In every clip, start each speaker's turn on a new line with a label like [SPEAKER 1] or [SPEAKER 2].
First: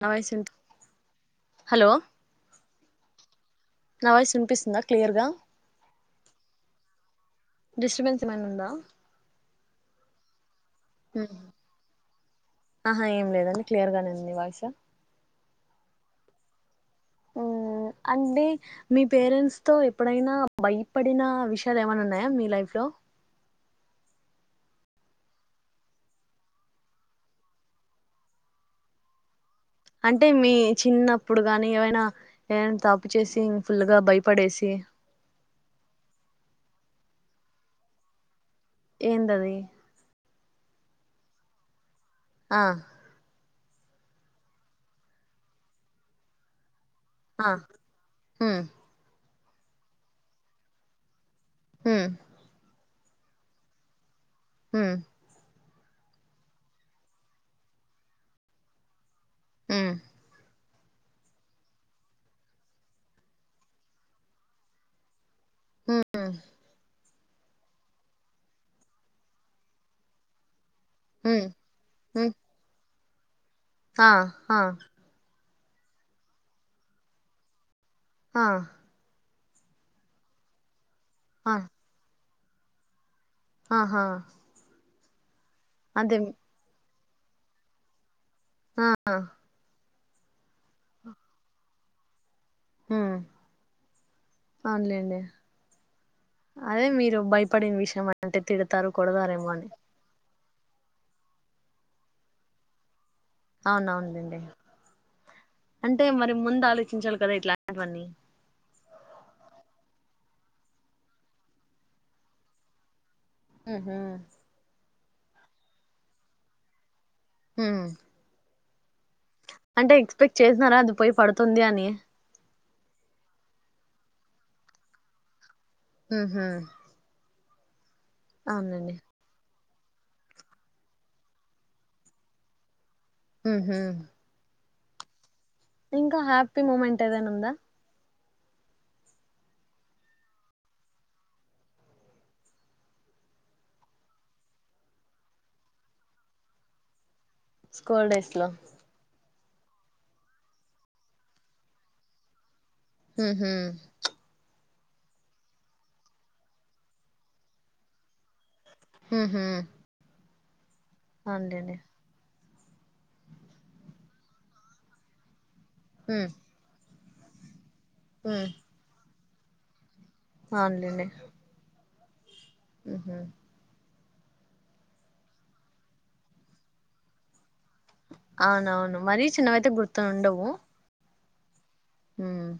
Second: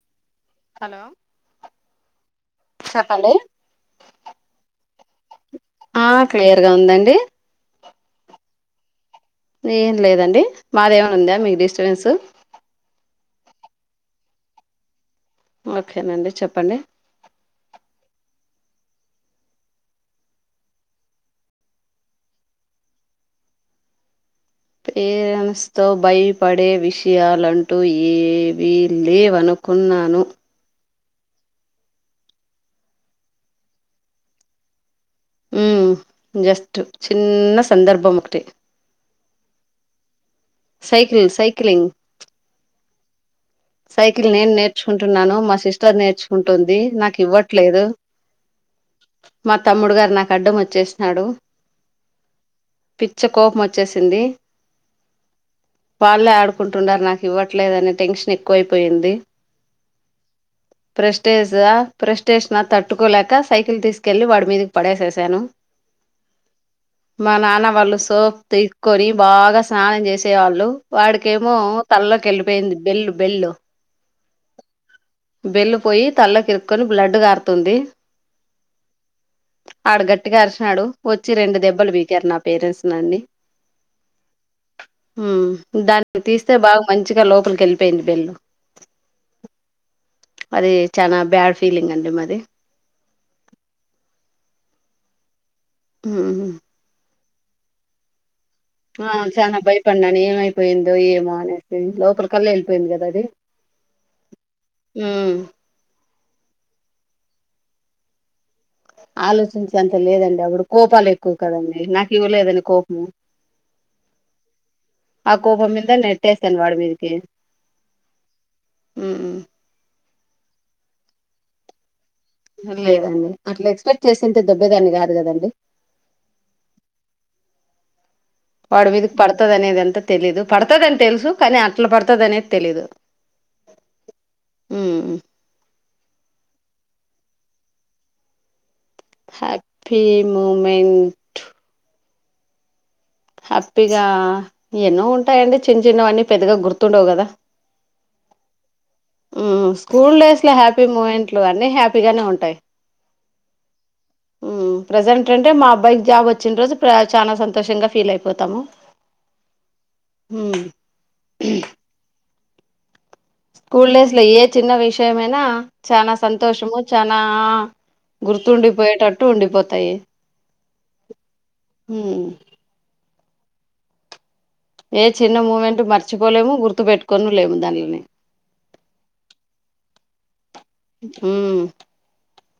[SPEAKER 1] నా voice
[SPEAKER 2] hello
[SPEAKER 1] hello
[SPEAKER 2] చెప్పండి
[SPEAKER 1] నా వాయిస్ వినిపిస్తుందా క్లియర్ గా
[SPEAKER 2] ఆ క్లియర్గా ఉందండి
[SPEAKER 1] డిస్టర్బెన్స్ ఏమైనా ఉందా.
[SPEAKER 2] ఏం లేదండి మాదేమైనా
[SPEAKER 1] ఉమ్
[SPEAKER 2] ఉందా మీకు డిస్టబెన్సు.
[SPEAKER 1] ఆహా ఏం లేదండి క్లియర్ గానేీ మీ వయిసా
[SPEAKER 2] ఓకేనండి చెప్పండి
[SPEAKER 1] అంటే మీ పేరెంట్స్ తో ఎప్పుడైనా భయపడిన విషయాలు ఏమైనా ఉన్నాయా మీ లైఫ్ లో
[SPEAKER 2] పేరెంట్స్ తో భయపడే విషయాలంటూ ఏవీ లేవను
[SPEAKER 1] అంటే మీ చిన్నప్పుడు కాగాని ఏవైనా ఏదైనా తపు చేసి ఇం ఫుల్గా భయపడేసి,
[SPEAKER 2] ఉ జస్ట్ చిన్న సందర్భం ఒకటి.
[SPEAKER 1] ఏందధి
[SPEAKER 2] సైకిల్ సైకిలింగ్
[SPEAKER 1] ఆ
[SPEAKER 2] సైకిల్ నేను నేర్చుకుంటున్నాను మా సిస్టర్ నేర్చుకుంటుంది నాకు
[SPEAKER 1] ఆ
[SPEAKER 2] ఇవ్వట్లేదు
[SPEAKER 1] మ్మ్
[SPEAKER 2] మా తమ్ముడు గారు నాకు అడ్డం వచ్చేసినడు
[SPEAKER 1] హ
[SPEAKER 2] పిచ్చ కోపం వచ్చేసింది
[SPEAKER 1] హ
[SPEAKER 2] వాళ్లే ఆడుకుంటుండారు నాకు ఇవ్వట్లేదునే టెన్షన్ ఎ క్కువైపోయింది.
[SPEAKER 1] హ
[SPEAKER 2] ప్రెస్టేజ ప్రెస్టేష నా తట్టుకోలేక సైకిల్ తీసుకెళ్లి వాడి మీదకి పడేసేసాను.
[SPEAKER 1] ఉ
[SPEAKER 2] మా నాన్న వాళ్ళు సోప్ తీిసుకొని బాగా స్నానం చేసే వాళ్ళు
[SPEAKER 1] మ్మ్
[SPEAKER 2] వాడికేమో తలలోకి వెళ్ళిపోయింది వెెల్ వెళ్ళు
[SPEAKER 1] ఆా హా
[SPEAKER 2] బెల్లు పోయి తల్ల కిరుక్కొని బ్లడ్ కారుతుంది.
[SPEAKER 1] ఆ
[SPEAKER 2] ఆడు గట్టిగా అరిసినాడు వచ్చి
[SPEAKER 1] ఆ
[SPEAKER 2] రెండ దెబల్లు పీకారు నాకు. పేరెంట్స్ నానీ
[SPEAKER 1] ఆహా
[SPEAKER 2] హ
[SPEAKER 1] అదే
[SPEAKER 2] దాన్ని తీస్తే బాగు మంచిగా లోపలికిెలి పెంద బెల్లు
[SPEAKER 1] ఆ
[SPEAKER 2] అది చానా బ్యాడ్ ఫీలింగ్ అండి మాది
[SPEAKER 1] మ్మ్ అవును లెండి అదే మీరు బయ పడిన విషయం అంటే తిడతారు
[SPEAKER 2] ఆ
[SPEAKER 1] కొడతారేమో
[SPEAKER 2] చానా
[SPEAKER 1] అని
[SPEAKER 2] బయపడిన నేను అయ్యి పోయిందో ఏమో అనేసి లోపల కల్లా వెళ్ళిపోయింది కదా అది
[SPEAKER 1] అవునవును లేండి అంటే మరి ముందు ఆలోచించాలి పడి ఇట్లాంటివన్నీ
[SPEAKER 2] ఆలోచించే అంత లేదండి అప్పుడు కోపాలు ఎక్కువ కదండి నాకు ఇవ్వలేదని కోపము
[SPEAKER 1] హ్మ్ హు
[SPEAKER 2] ఆ కోపం మీద నెట్టేస్తాన్ వాడి మీదికి
[SPEAKER 1] మ్మ్ అంటే పెక్ చేసినారా అది పోయి పడుతుంది అని
[SPEAKER 2] ఆహా లేదండి అట్లా ఎక్స్పెక్ట్ చేసేంటే దెబ్బేదాన్ని కాదు కదండి
[SPEAKER 1] హ్మ్ హు
[SPEAKER 2] వాడు వమీదికి పడతాదనేదనా అంత తెలీదు పడతదని తెలుసు కానీ అట్లా పడతది అనేది తెలీదు
[SPEAKER 1] హ్మ్ హు
[SPEAKER 2] మ్మ్
[SPEAKER 1] ఇంకా హ్యాపీ మూమెంట్ ఏదైనా ఉందా
[SPEAKER 2] హ్యాపీ ముూమెంట్ హ్యాపీగా ఎన్నో ఉంటాయండి చిన్న చిన్నవన్నీ పెద్దగా గుర్తుండవు కదా
[SPEAKER 1] స్కూల్ డేస్ లో
[SPEAKER 2] మ్మ్ స్కూల్ డేస్ లో హ్యాపీ మూమెంట్లు అన్ని హ్యాపీగానే ఉంటాయి
[SPEAKER 1] హ్మ్ హు
[SPEAKER 2] మ్మ్ ప్రెజెంట్ అంటే మా అబ్బాయికి జాబ్ వచ్చిన రోజు చాలా సంతోషంగా ఫీల్ అయిపోతాము
[SPEAKER 1] హ్మ్ హు
[SPEAKER 2] మ్మ్
[SPEAKER 1] అవును లేండి
[SPEAKER 2] స్కూల్ డేస్ లో ఏ చిన్న విషయమైనా చానా
[SPEAKER 1] ఉమ్
[SPEAKER 2] సంతోషము చానా గుర్తుండిపోయిటట్ టు ఉండిపోతాయి
[SPEAKER 1] అవును లేండి
[SPEAKER 2] మ్మ్
[SPEAKER 1] మ్మ్
[SPEAKER 2] ఏ చిన్న మూమెంట్ మర్చిపోలేము గుర్తు పెట్టుకోను లేము దానిలని
[SPEAKER 1] అవునవును మరీ చిన్నవయితే గుర్తు ఉండవు ఉ
[SPEAKER 2] మ్మ్
[SPEAKER 1] ఉమ్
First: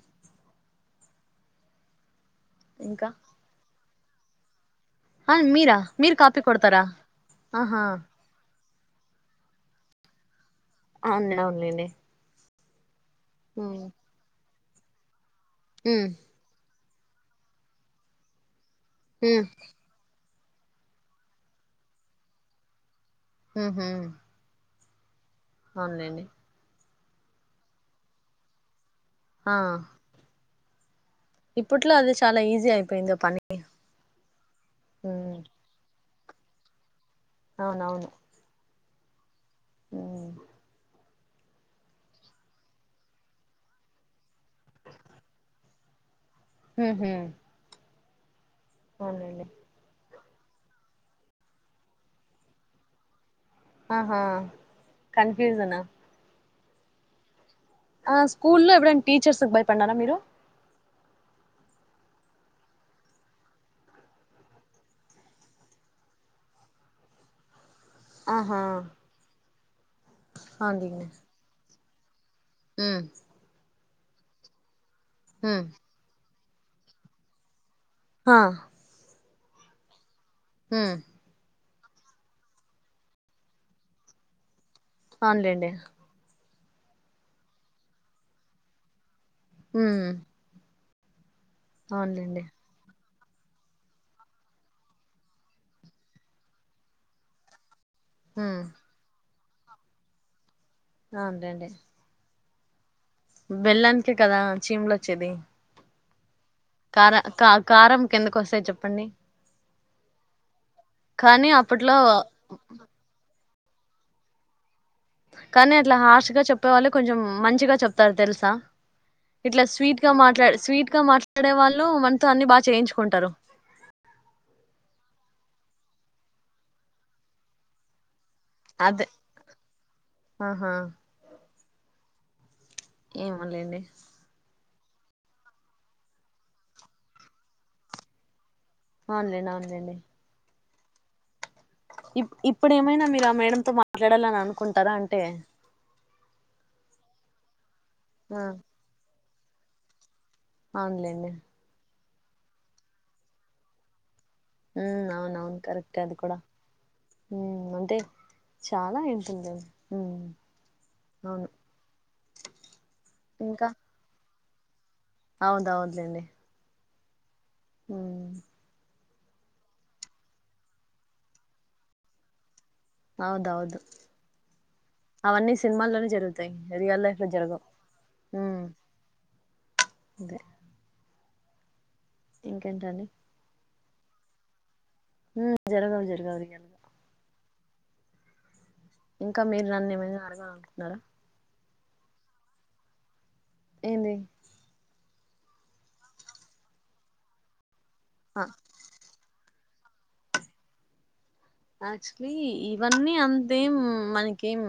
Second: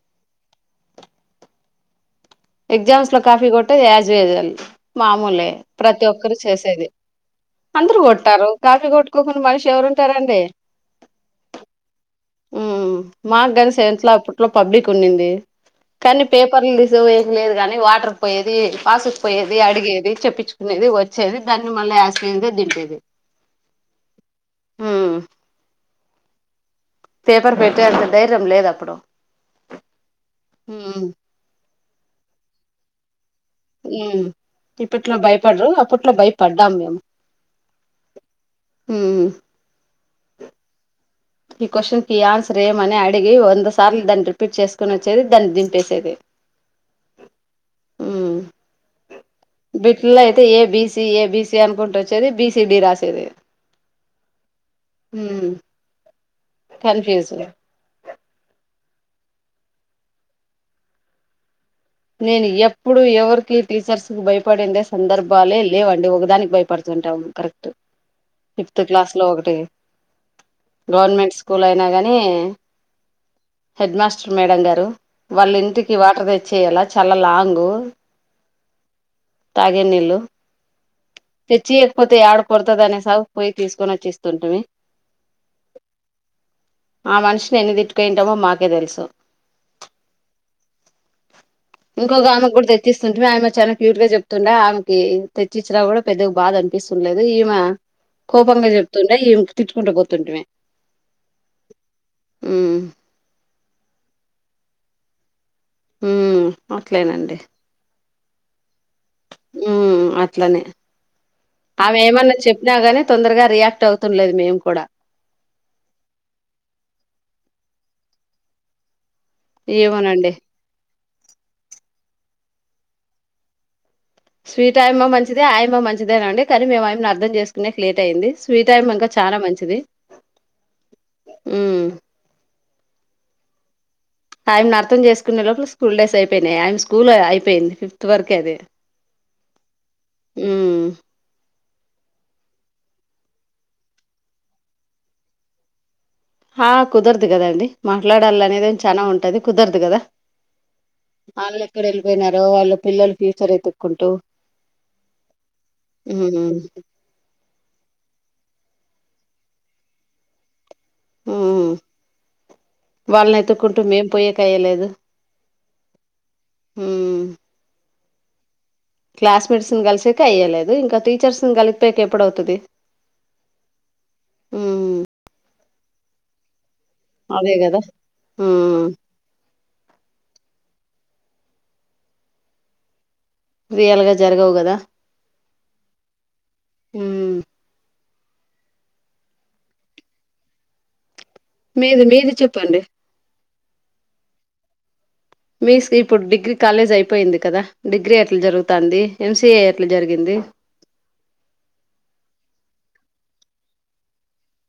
[SPEAKER 2] ఎగ్జామ్స్
[SPEAKER 1] ఇంకా
[SPEAKER 2] లో కాఫీ కొట్ పే యాజేగల్లి
[SPEAKER 1] ఆ
[SPEAKER 2] మామూలే
[SPEAKER 1] మీరా
[SPEAKER 2] ప్రతి
[SPEAKER 1] మీరు
[SPEAKER 2] ఒక్కరు
[SPEAKER 1] కాపీ కొడతారా
[SPEAKER 2] చేసేది
[SPEAKER 1] ఆహా
[SPEAKER 2] అందరూ కొట్టారు కాఫీ కొట్టుకోకుండా మనిషి ఎవరు ఉంటారండి
[SPEAKER 1] అవును అవునులేండి
[SPEAKER 2] మాకుగాని
[SPEAKER 1] ఉమ్
[SPEAKER 2] సెవన్త్ లో అప్పుట్లో పబ్లిక్ ఉనింది
[SPEAKER 1] ఉమ్
[SPEAKER 2] కానీ పేపర్ల తీ జో ఏ లేదు కగాని వాటర్ పోయేది
[SPEAKER 1] ఉమ్
[SPEAKER 2] పాసుకుపోయ్యేది అడిగేది చెప్పిచ్చు తినేది వచ్చేది దాన్ని మళ్ళీ యాసిటీస్ గా దింపేది
[SPEAKER 1] ఊహూ
[SPEAKER 2] హ్మ్
[SPEAKER 1] అవున్లేండి
[SPEAKER 2] పేపర్ పెట్టే అంత ధైర్యం లేదు అప్పుడు
[SPEAKER 1] ఆ
[SPEAKER 2] మ్మ్
[SPEAKER 1] ఇప్పుట్లో అది చాలా ఈజీ అయిపోయిందో పని
[SPEAKER 2] ఉమ్ ఇప్పుట్లో
[SPEAKER 1] ఉమ్
[SPEAKER 2] భయపడరు అప్పుట్లో భయ పడ్డాం మేము
[SPEAKER 1] అవునవును
[SPEAKER 2] హ్మ్
[SPEAKER 1] [unintelligible]
[SPEAKER 2] ఈ క్వశ్చన్ కి ఈ ఆన్సర్ ఏమని అడిగి వంద సార్లు దాన్ని రిపీట్ చేసుకొని వచ్చేది దాన్ని దింపేసేది
[SPEAKER 1] ఊహూ అవున్లేండి
[SPEAKER 2] ట్ ల్లో అయితే A B C A B C అనుకుంట వచ్చేది బీ సి డి రాసేది
[SPEAKER 1] ఆహా కన్ఫ్యూజనా
[SPEAKER 2] కన్ఫ్యూస్
[SPEAKER 1] ఆ స్కూల్లో ఎప్పుడనా టీచర్స్ కు భయపడినారా మీరు
[SPEAKER 2] నేను ఎప్పుడు ఎవరికి టీచర్స్ భయపడిందే సందర్భాలే లేవండి ఒకదానికి భయపడుతుంటా కరెక్
[SPEAKER 1] ఆహా
[SPEAKER 2] ఫిఫ్త్ క్లాస్ లో ఒకటి
[SPEAKER 1] అవునులేండి
[SPEAKER 2] గవర్నమెంట్ స్కూల నాగాని
[SPEAKER 1] [unintelligible]
[SPEAKER 2] హెడ్ మాస్టర్ మేడం గారు వాళ్ళ
[SPEAKER 1] ఉమ్
[SPEAKER 2] ఇంటికి వాటర్ తె చేయలా చాలా లాంగూ
[SPEAKER 1] హా
[SPEAKER 2] తాగే నీల్లు
[SPEAKER 1] హుమ్మ్
[SPEAKER 2] తెచ్చియకపోతే యాడ కొడతదీ అనేసి పోయి తీసుకొచ్చిస్తుంటుంటిమి
[SPEAKER 1] అవునులేండి
[SPEAKER 2] ఆ మనిషిని ఎన్ని తిట్టుకంటామో మాకే తెలుసు
[SPEAKER 1] హ్మ్
[SPEAKER 2] ఇంకోగమే కూడా తెచ్చిస్త స్తుంటిమీ ఆమె చాలా క్యూట్ గా చెప్తుండే ఆమెకి తెచ్చిచ్చినా కూడా పెద్దగా బాధ అనిపిస్తుండలేదు ఈమా
[SPEAKER 1] ఉమ్
[SPEAKER 2] కోపంగా చెప్తుండే ఇమ్ తిట్టుకుంట బోతుంటిమి
[SPEAKER 1] అవునుదండి
[SPEAKER 2] హ్మ్
[SPEAKER 1] బెళ్లానికే కదా చీమలు వచ్చేది
[SPEAKER 2] ఉమ్
[SPEAKER 1] కారా క కారమ్ ఎందుకోస్తాయ్ చెప్
[SPEAKER 2] ఉమ్ అట్లనే
[SPEAKER 1] కానీ అప్పట్లో
[SPEAKER 2] ఆమె ఏమన్నా చెప్పినగాని తొందర్గా రియాక్ క్టవుతుండలేదు మేం కూడా
[SPEAKER 1] కానీ అట్లా హార్ష్ గా చెప్పే వాళ్ళే కొంచెం మంచిగా చెప్తారు తెలుసా ఇట్లా స్వీట్గా
[SPEAKER 2] ఏమోనండి
[SPEAKER 1] మాట్లాడ్ స్వీట్ ట్గా మాట్లాడే వాళ్ళు మనతో అన్ని బాగా చేయించుకుంటారు
[SPEAKER 2] స్వీట్ ఆయమ్మ మంచిదే ఆయమ్మ మంచిదేనండి కానీ మేము అయమ్మి నీ అర్ధం చేసుకునేకి లేట్ అయింది ఫ్రీ టైం
[SPEAKER 1] అదే
[SPEAKER 2] ఇంకా చాలా మంచిది
[SPEAKER 1] ఆహా
[SPEAKER 2] హ్మ్
[SPEAKER 1] ఏమోలేండి
[SPEAKER 2] అయ్యమ్మినీ అర్థం చేసుకునే లోపల స్కూల్ డేస్ అయిపోయినేయి అయ్యమీ స్కూల్ అయిపోయింది ఫిఫ్త్ వరకే అది
[SPEAKER 1] అవున్లెండి అవునులేండి
[SPEAKER 2] ఉహ్మ్
[SPEAKER 1] ఇ ఇప్పుడు ఏమైనా మీరు ఆ మేడంతో మాట్లాడాలని అనుకుంటారా అంటే
[SPEAKER 2] ఆ కుదరదు కద అండి మాట్లాడాల
[SPEAKER 1] ఆ
[SPEAKER 2] అనేది చానా ఉంటది కుదరదు కదా
[SPEAKER 1] అవునులేండి
[SPEAKER 2] పోయినరో వాళ్ళ పిల్లలు ఫ్యూచర్ ఎతుక్కుంటూ
[SPEAKER 1] హ్మ్ అవున్ అవును కరెక్ట్ అది కూడా
[SPEAKER 2] హ్మ్
[SPEAKER 1] హు అంతే చాలా ఉంటుందది
[SPEAKER 2] హ్మ్ వాళ్ళని ఎతుక్కుంటూ మేం పోయే వెయ్యలేదు
[SPEAKER 1] అవునవును లెండి
[SPEAKER 2] హ్మ్ క్లాస్ మేట్స్ ని కలిసేక అయ్యలేదు ఇంకా టీచర్స్ ని కలిపిపోయాక ఎప్పుడవుతుది
[SPEAKER 1] అవుదౌదు
[SPEAKER 2] ఉమ్
[SPEAKER 1] అవన్నీ సినిమాల్లోనే జరుగుతాయి రియల్ లైఫ్ లో
[SPEAKER 2] అదే
[SPEAKER 1] జరగవు
[SPEAKER 2] కదా ఉమ్
[SPEAKER 1] ఇంకేంటండి
[SPEAKER 2] రియల్గా జరగవు గదా
[SPEAKER 1] జరగదు జరగాలి గా
[SPEAKER 2] హ్మ్
[SPEAKER 1] ఇంకా మీరు నన్ను ఏమైనా అడగాలనుకుంటున్నారా
[SPEAKER 2] మీది మీది చెప్పండి
[SPEAKER 1] ఏంది
[SPEAKER 2] మీ [unintelligible] ఇప్పుడు డిగ్రీ కాలేజ్ అయిపోయింది కదా డిగ్రీ ఎట్లా
[SPEAKER 1] ఆ
[SPEAKER 2] జరుగుతాంది ఎంసీఏ ఇట్లా జరిగింది
[SPEAKER 1] యాక్చువలీ ఇవన్నీ అంతేం మనకేం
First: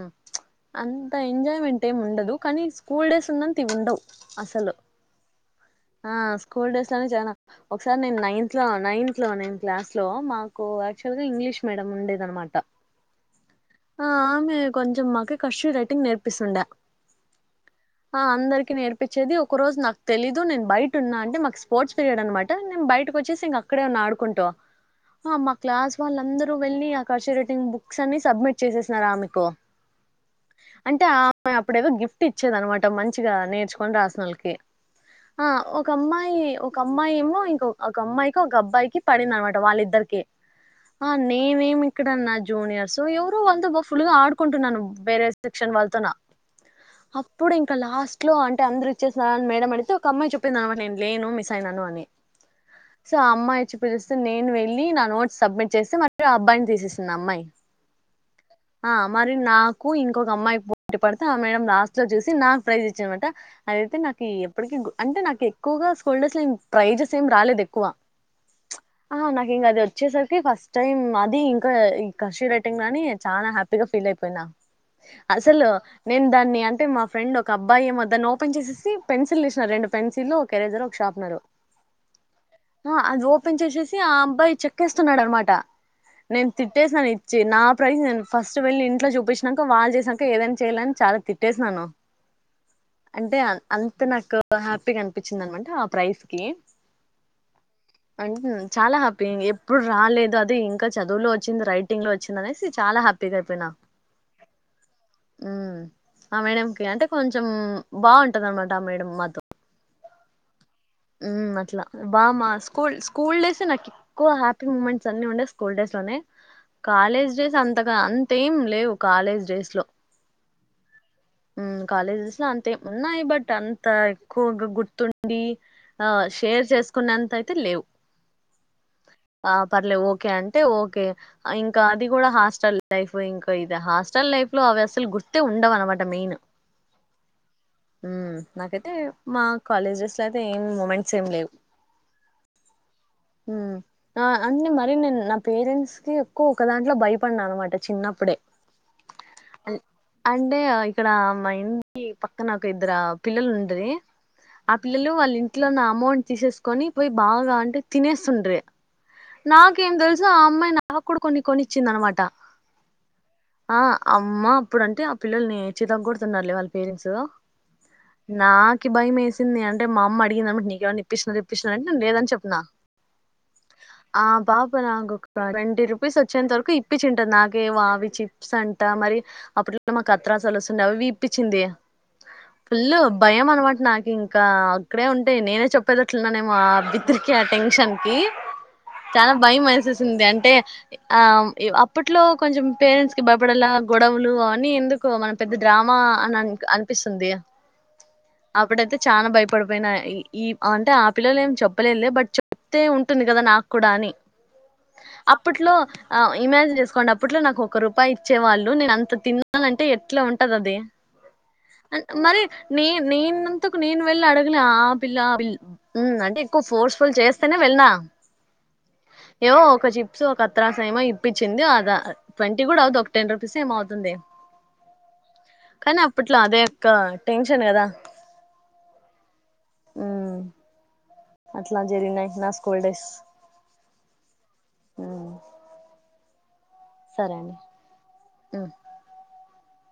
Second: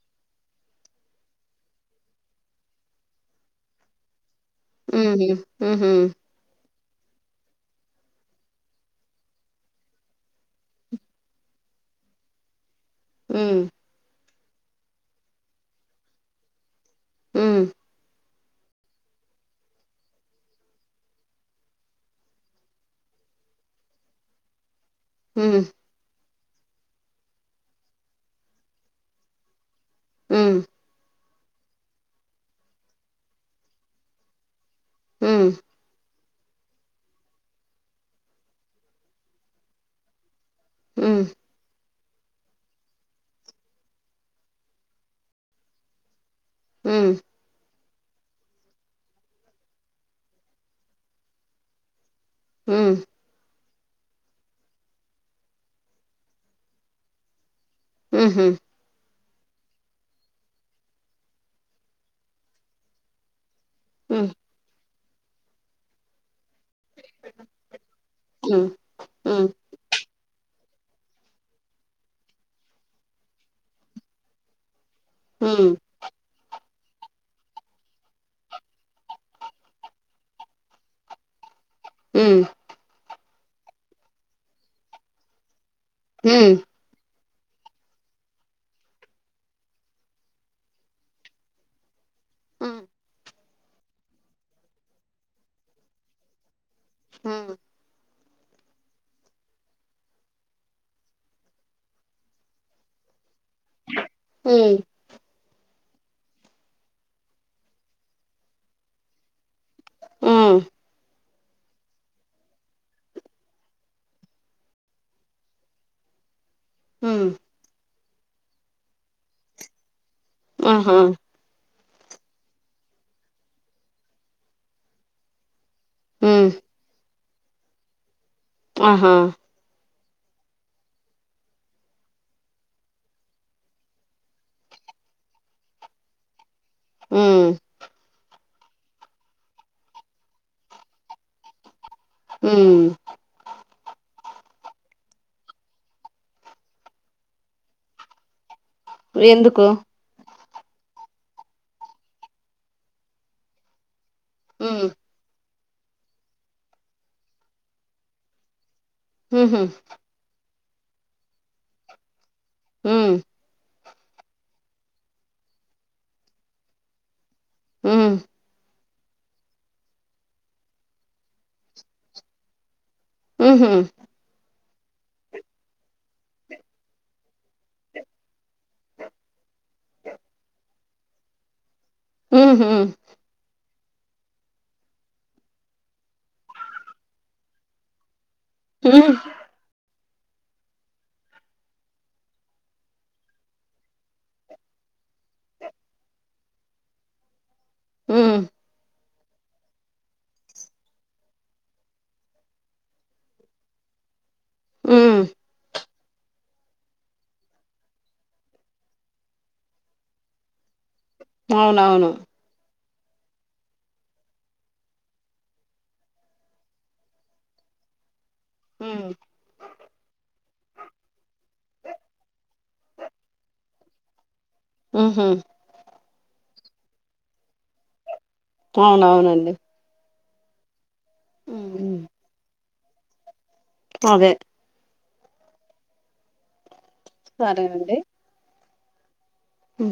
[SPEAKER 1] అంత ఎంజాయ్మెంట్ ఏం ఉండదు కానీ స్కూల్ డేస్ ఉన్నంత ఇవి ఉండవు అసలు
[SPEAKER 2] ఊహూ
[SPEAKER 1] ఆ స్కూల్ డేస్ చానా చానా ఒకసారి నేను నైన్త్ లో నైన్త్ లో నేన్ క్లాస్ లో మాకు యాక్చువల్ గా ఇంగ్లీష్ మీడియం ఉండేది అన్నమాట
[SPEAKER 2] ఉమ్
[SPEAKER 1] ఆ హ్మ్ కొంచెం మాకు కర్సీవ్ రైటింగ్ నేర్పిస్తుండే
[SPEAKER 2] హ్మ్
[SPEAKER 1] ఆ అందరికీ నేర్పించేది ఒక రోజు నాకు తెలీదు దు నేను బయట ఉన్నా అంటే మాకు స్పోర్ట్స్ పీరియడ్ అన్నమాట నేను బయటకు వచ్చేసి ఇంక అక్కడే ఉన్న ఆడుకుంటు ఆ మా
[SPEAKER 2] ఉమ్
[SPEAKER 1] క్లాస్ వాళ్ళందరూ రూ వెళ్ళి ఆ కర్సివ్ రైటింగ్ బుక్స్ అన్ని సబ్మిట్ చేసేసినారు ఆమెకు అంటే ఆ అప్పుడేదో గిఫ్ట్ ఇచ్చేదనమాట మంచిగా నేర్చుకొని రాసినోళ్ళకి
[SPEAKER 2] ఉమ్
[SPEAKER 1] ఆ ఒక అమ్మాయ్ తే ఒక అమ్మాయి ఏమో ఇంకో ఒక అమ్మాయికి ఒక అబ్బాయికి పడింది అన్నమాట వాళ్ళిద్దరికి
[SPEAKER 2] ఉమ్
[SPEAKER 1] ఆ
[SPEAKER 2] ఉమ్
[SPEAKER 1] నేనేమి ఇక్కడ నా జూనియర్స్ ఎవరో వాళ్ళతో బాగా ఫుల్గా ఆడ్కుంటున్న వేరే సెక్షన్ వాల్తో నా
[SPEAKER 2] ఉమ్
[SPEAKER 1] అప్పుడు ఇంకా లాస్ట్ లో అంటే అందరు ఇచ్చేసినారా మేడం అడి ఒక అమ్మాయి చెప్పింద అనమాట నేను లేను మిస్ అయినను అని
[SPEAKER 2] ఉమ్
[SPEAKER 1] సో అమ్మాయ్ పిలుస్తే నేను వెళ్ళి నా నోట్స్ సబ్మిట్ చేసి మరి ఆ అబ్బాయిని తీసేసింది ఆ అమ్మాయి
[SPEAKER 2] హు హా
[SPEAKER 1] ఆ మరి నాకు ఇంకొక అమ్మాయి పోటీ పడితే ఆ మేడమ్ లాస్ట్ లో చూసి నాకు ప్రైజ్ ఇచ్చిందనమాట అదయితే నాకు ఈ అంటే నాకు ఎక్కువగా స్కూల్ డేస్ లో ప్రైజెస్ ఏం రాలేదు ఎక్కువ
[SPEAKER 2] ఉమ్
[SPEAKER 1] ఆహ్
[SPEAKER 2] ఉమ్
[SPEAKER 1] నాకు ఇంగ అది వచ్చేసరికి ఫస్ట్ టైమ్ అది ఇంకా ఈ కషీర్ రైటింగ్ అని చాలా హ్యాపీగా ఫీల్ అయిపోయినా అసలు
[SPEAKER 2] ఉమ్
[SPEAKER 1] నేను దాన్ని అంత మా ఫ్రెండ్ ఒక అబ్బాయి ఏమో దాన్ని ఓపెన్ చేేసేసి పెన్స్ తీసినా రెండు పెన్సిల్ ఒక ఎరేజర్ ఒక షార్పనరు
[SPEAKER 2] ఊ
[SPEAKER 1] అది ఓపెన్ చేసేసి ఆ అబ్బాయి చెక్కేస్తున్నాడు అనమాట నేను
[SPEAKER 2] ఉమ్
[SPEAKER 1] తిట్టేసినాను నా ప్రైజ నేను ఫస్ట్ వెళ్ళి ఇంట్లో చూపించినాక వాళ్ళు చేసినాక ఏదైనా చేయాలని చాలా తిట్టేసినాను.
[SPEAKER 2] ఊ
[SPEAKER 1] అంటే అం అంత నాకు హ్యాపీగా అనిపించింది అనమాట ఆ ప్రైజ్ కి
[SPEAKER 2] హహూ
[SPEAKER 1] అంట చాలా హ్యాపీ ఎప్పుడు రాలేదు అదే ఇంకా చదువులో వచ్చింది రైటింగ్ లో వచ్చింది అనేసి చాలా హ్యాపీ అయిపోయిన
[SPEAKER 2] ఉమ్
[SPEAKER 1] ఊ ఆ మేడకి అంటే కొంచెం బాగుంటది అన్నమాట ఆ మేడం మాతో
[SPEAKER 2] ఊ
[SPEAKER 1] అట్లా బామ్బ స్కూల్ స్కూల్ డేస్ నాకు ఎక్కువ హ్యాపీ మూమెంట్స్ అన్ని ఉండేయి స్కూల్ డేస్ లోనే
[SPEAKER 2] ఉమ్
[SPEAKER 1] కాలేజ్ డేస్ అంతా ఇ అంతేం లేవు కాలేజ్ డేస్ లో
[SPEAKER 2] ఆహా
[SPEAKER 1] కాలేజెస్ లో అంతే ఏం ఉన్నాయి బట్ అంత ఎక్కువగా గుర్తుండి ఆ
[SPEAKER 2] హ్మ్.
[SPEAKER 1] షేర్ చేసుకున్నంత అయితే లేవు
[SPEAKER 2] ఆహా!
[SPEAKER 1] ఆ పర్లే ఓ ఓకే అంటే ఓకే ఇంకా అది కూడా హాస్టల్ లైఫ్ ఇంకా ఇది హాస్టల్ లైఫ్ లో అవి అసలు గుర్తే ఉండవు అనమాట క్రమేణ
[SPEAKER 2] హ్మ్.
[SPEAKER 1] హ నాకైతే మా కాలేజ్ డేస్ లో అయితే ఏం మూమెంట్స్ ఏమి లేవు
[SPEAKER 2] హుమ్
[SPEAKER 1] హ్మ్ ఆ అంటే మరి నేను నా పేరెంట్స్ కి ఎక్కువ ఒక దాంట్లో భయపడినా అనమాట చిన్నప్పుడే
[SPEAKER 2] ఎందుకు
[SPEAKER 1] అన్- అంటే ఆ ఇక్కడ మా ఇంటి పక్కనా ఇద్దరు పిల్లలు ఉంటది ఆ
[SPEAKER 2] హ్మ్.
[SPEAKER 1] పిల్లలు వాళ్ళ ఇ ఇంట్లోన్న అమౌంట్ తీసేసుకొని పోయి బాగా అంటే తినేస్తుండ్ర్రి
[SPEAKER 2] హుహు.
[SPEAKER 1] నాకేం తెలుసు ఆ అమ్మాయ్ నా నాకుడా కొన్ని కొనిచ్చింది అనమాట
[SPEAKER 2] హుమ్
[SPEAKER 1] ఆ అమ్మా అప్పుడు అంటే ఆ పిల్లల్ నీ చితగొడుతున్నారు లే వాళ్ళ పేరెంట్స్
[SPEAKER 2] హ్మ్.
[SPEAKER 1] నా కి భయం ఏసింది అంటే మా అమ్మ అడిగిందనమాట నీకేమన్నా ఇప్పిచినారా ఇప్పినారంటే నేను లేదని చెప్పిన
[SPEAKER 2] హుహు.
[SPEAKER 1] ఆ పాప్ నాకు ఒక ట్వంటీ రూపీస్ వచ్చేంత వరకు ఇప్పిచ్చింటది నాకే అవి చిప్స్ అంట మరి అప్పుడు మాక్ అత్రసలు వ అవవి ఇప్పించింది
[SPEAKER 2] హుహు.
[SPEAKER 1] పుల్ భయం అనమాట నాకు ఇంకా అక్కడే ఉంటే నేనే చెప్పేటట్లున్నానేమో ఆ బిత్రికి ఆ టెన్షన్ కి
[SPEAKER 2] హ్మ్.
[SPEAKER 1] చానా భయ మెసేస్ సింది అంటే ఆ అప్పట్లో కొంచెం పేరెంట్స్ కి భయపడలా గొడవలు అఅవన్నీ ఎందుకో మన పెద్ద డ్రామా అని అ అనిపిస్తుంది
[SPEAKER 2] హ్మ్.
[SPEAKER 1] అప్పుడైతే చాలా భయపడిపోయినా ఈ అంటే ఆ పిల్లలు ఏం చెప్పలేదులే బట్ చెప్తే ఉంటుంది కదా నాకూడా అని
[SPEAKER 2] హ్మ్.
[SPEAKER 1] అప్పట్లో ఆ ఇమాజిన్ చేసుకోండి అప్పట్లో నాకు ఒక రూపాయి ఇచ్చేవాళ్ళు నేను అంత తిన్నానంటే ఎట్లా ఉంటదది అన్
[SPEAKER 2] అవునవును.
[SPEAKER 1] మరి నే నేనంతకు నేను వెళ్ళి అడగలే ఆ పిల్ పిల్ల అంటే ఎక్కువ ఫోర్స్ ఫుల్ చేస్తేనే వెళ్నా
[SPEAKER 2] హ్మ్.
[SPEAKER 1] ఏవో ఒక చిప్స్ ఒక అత్రాస ఏమో ఇప్పించింది అద ట్వంటీ కూడా అవద్ ఒక టెన్ రూపీస్ ఏమో అవుతుంది
[SPEAKER 2] హుమ్ హు
[SPEAKER 1] కాని అప్పట్లో అదే ఒక్క టెన్షన్ కదా
[SPEAKER 2] అవునవునండి
[SPEAKER 1] ఉమ్
[SPEAKER 2] హ్మ్.
[SPEAKER 1] అట్లా
[SPEAKER 2] హ్మ్.
[SPEAKER 1] జరిగినాయి నా స్కూల్ డేస్
[SPEAKER 2] అదే
[SPEAKER 1] హుమ్ సరే అండి ఉ
[SPEAKER 2] ఉ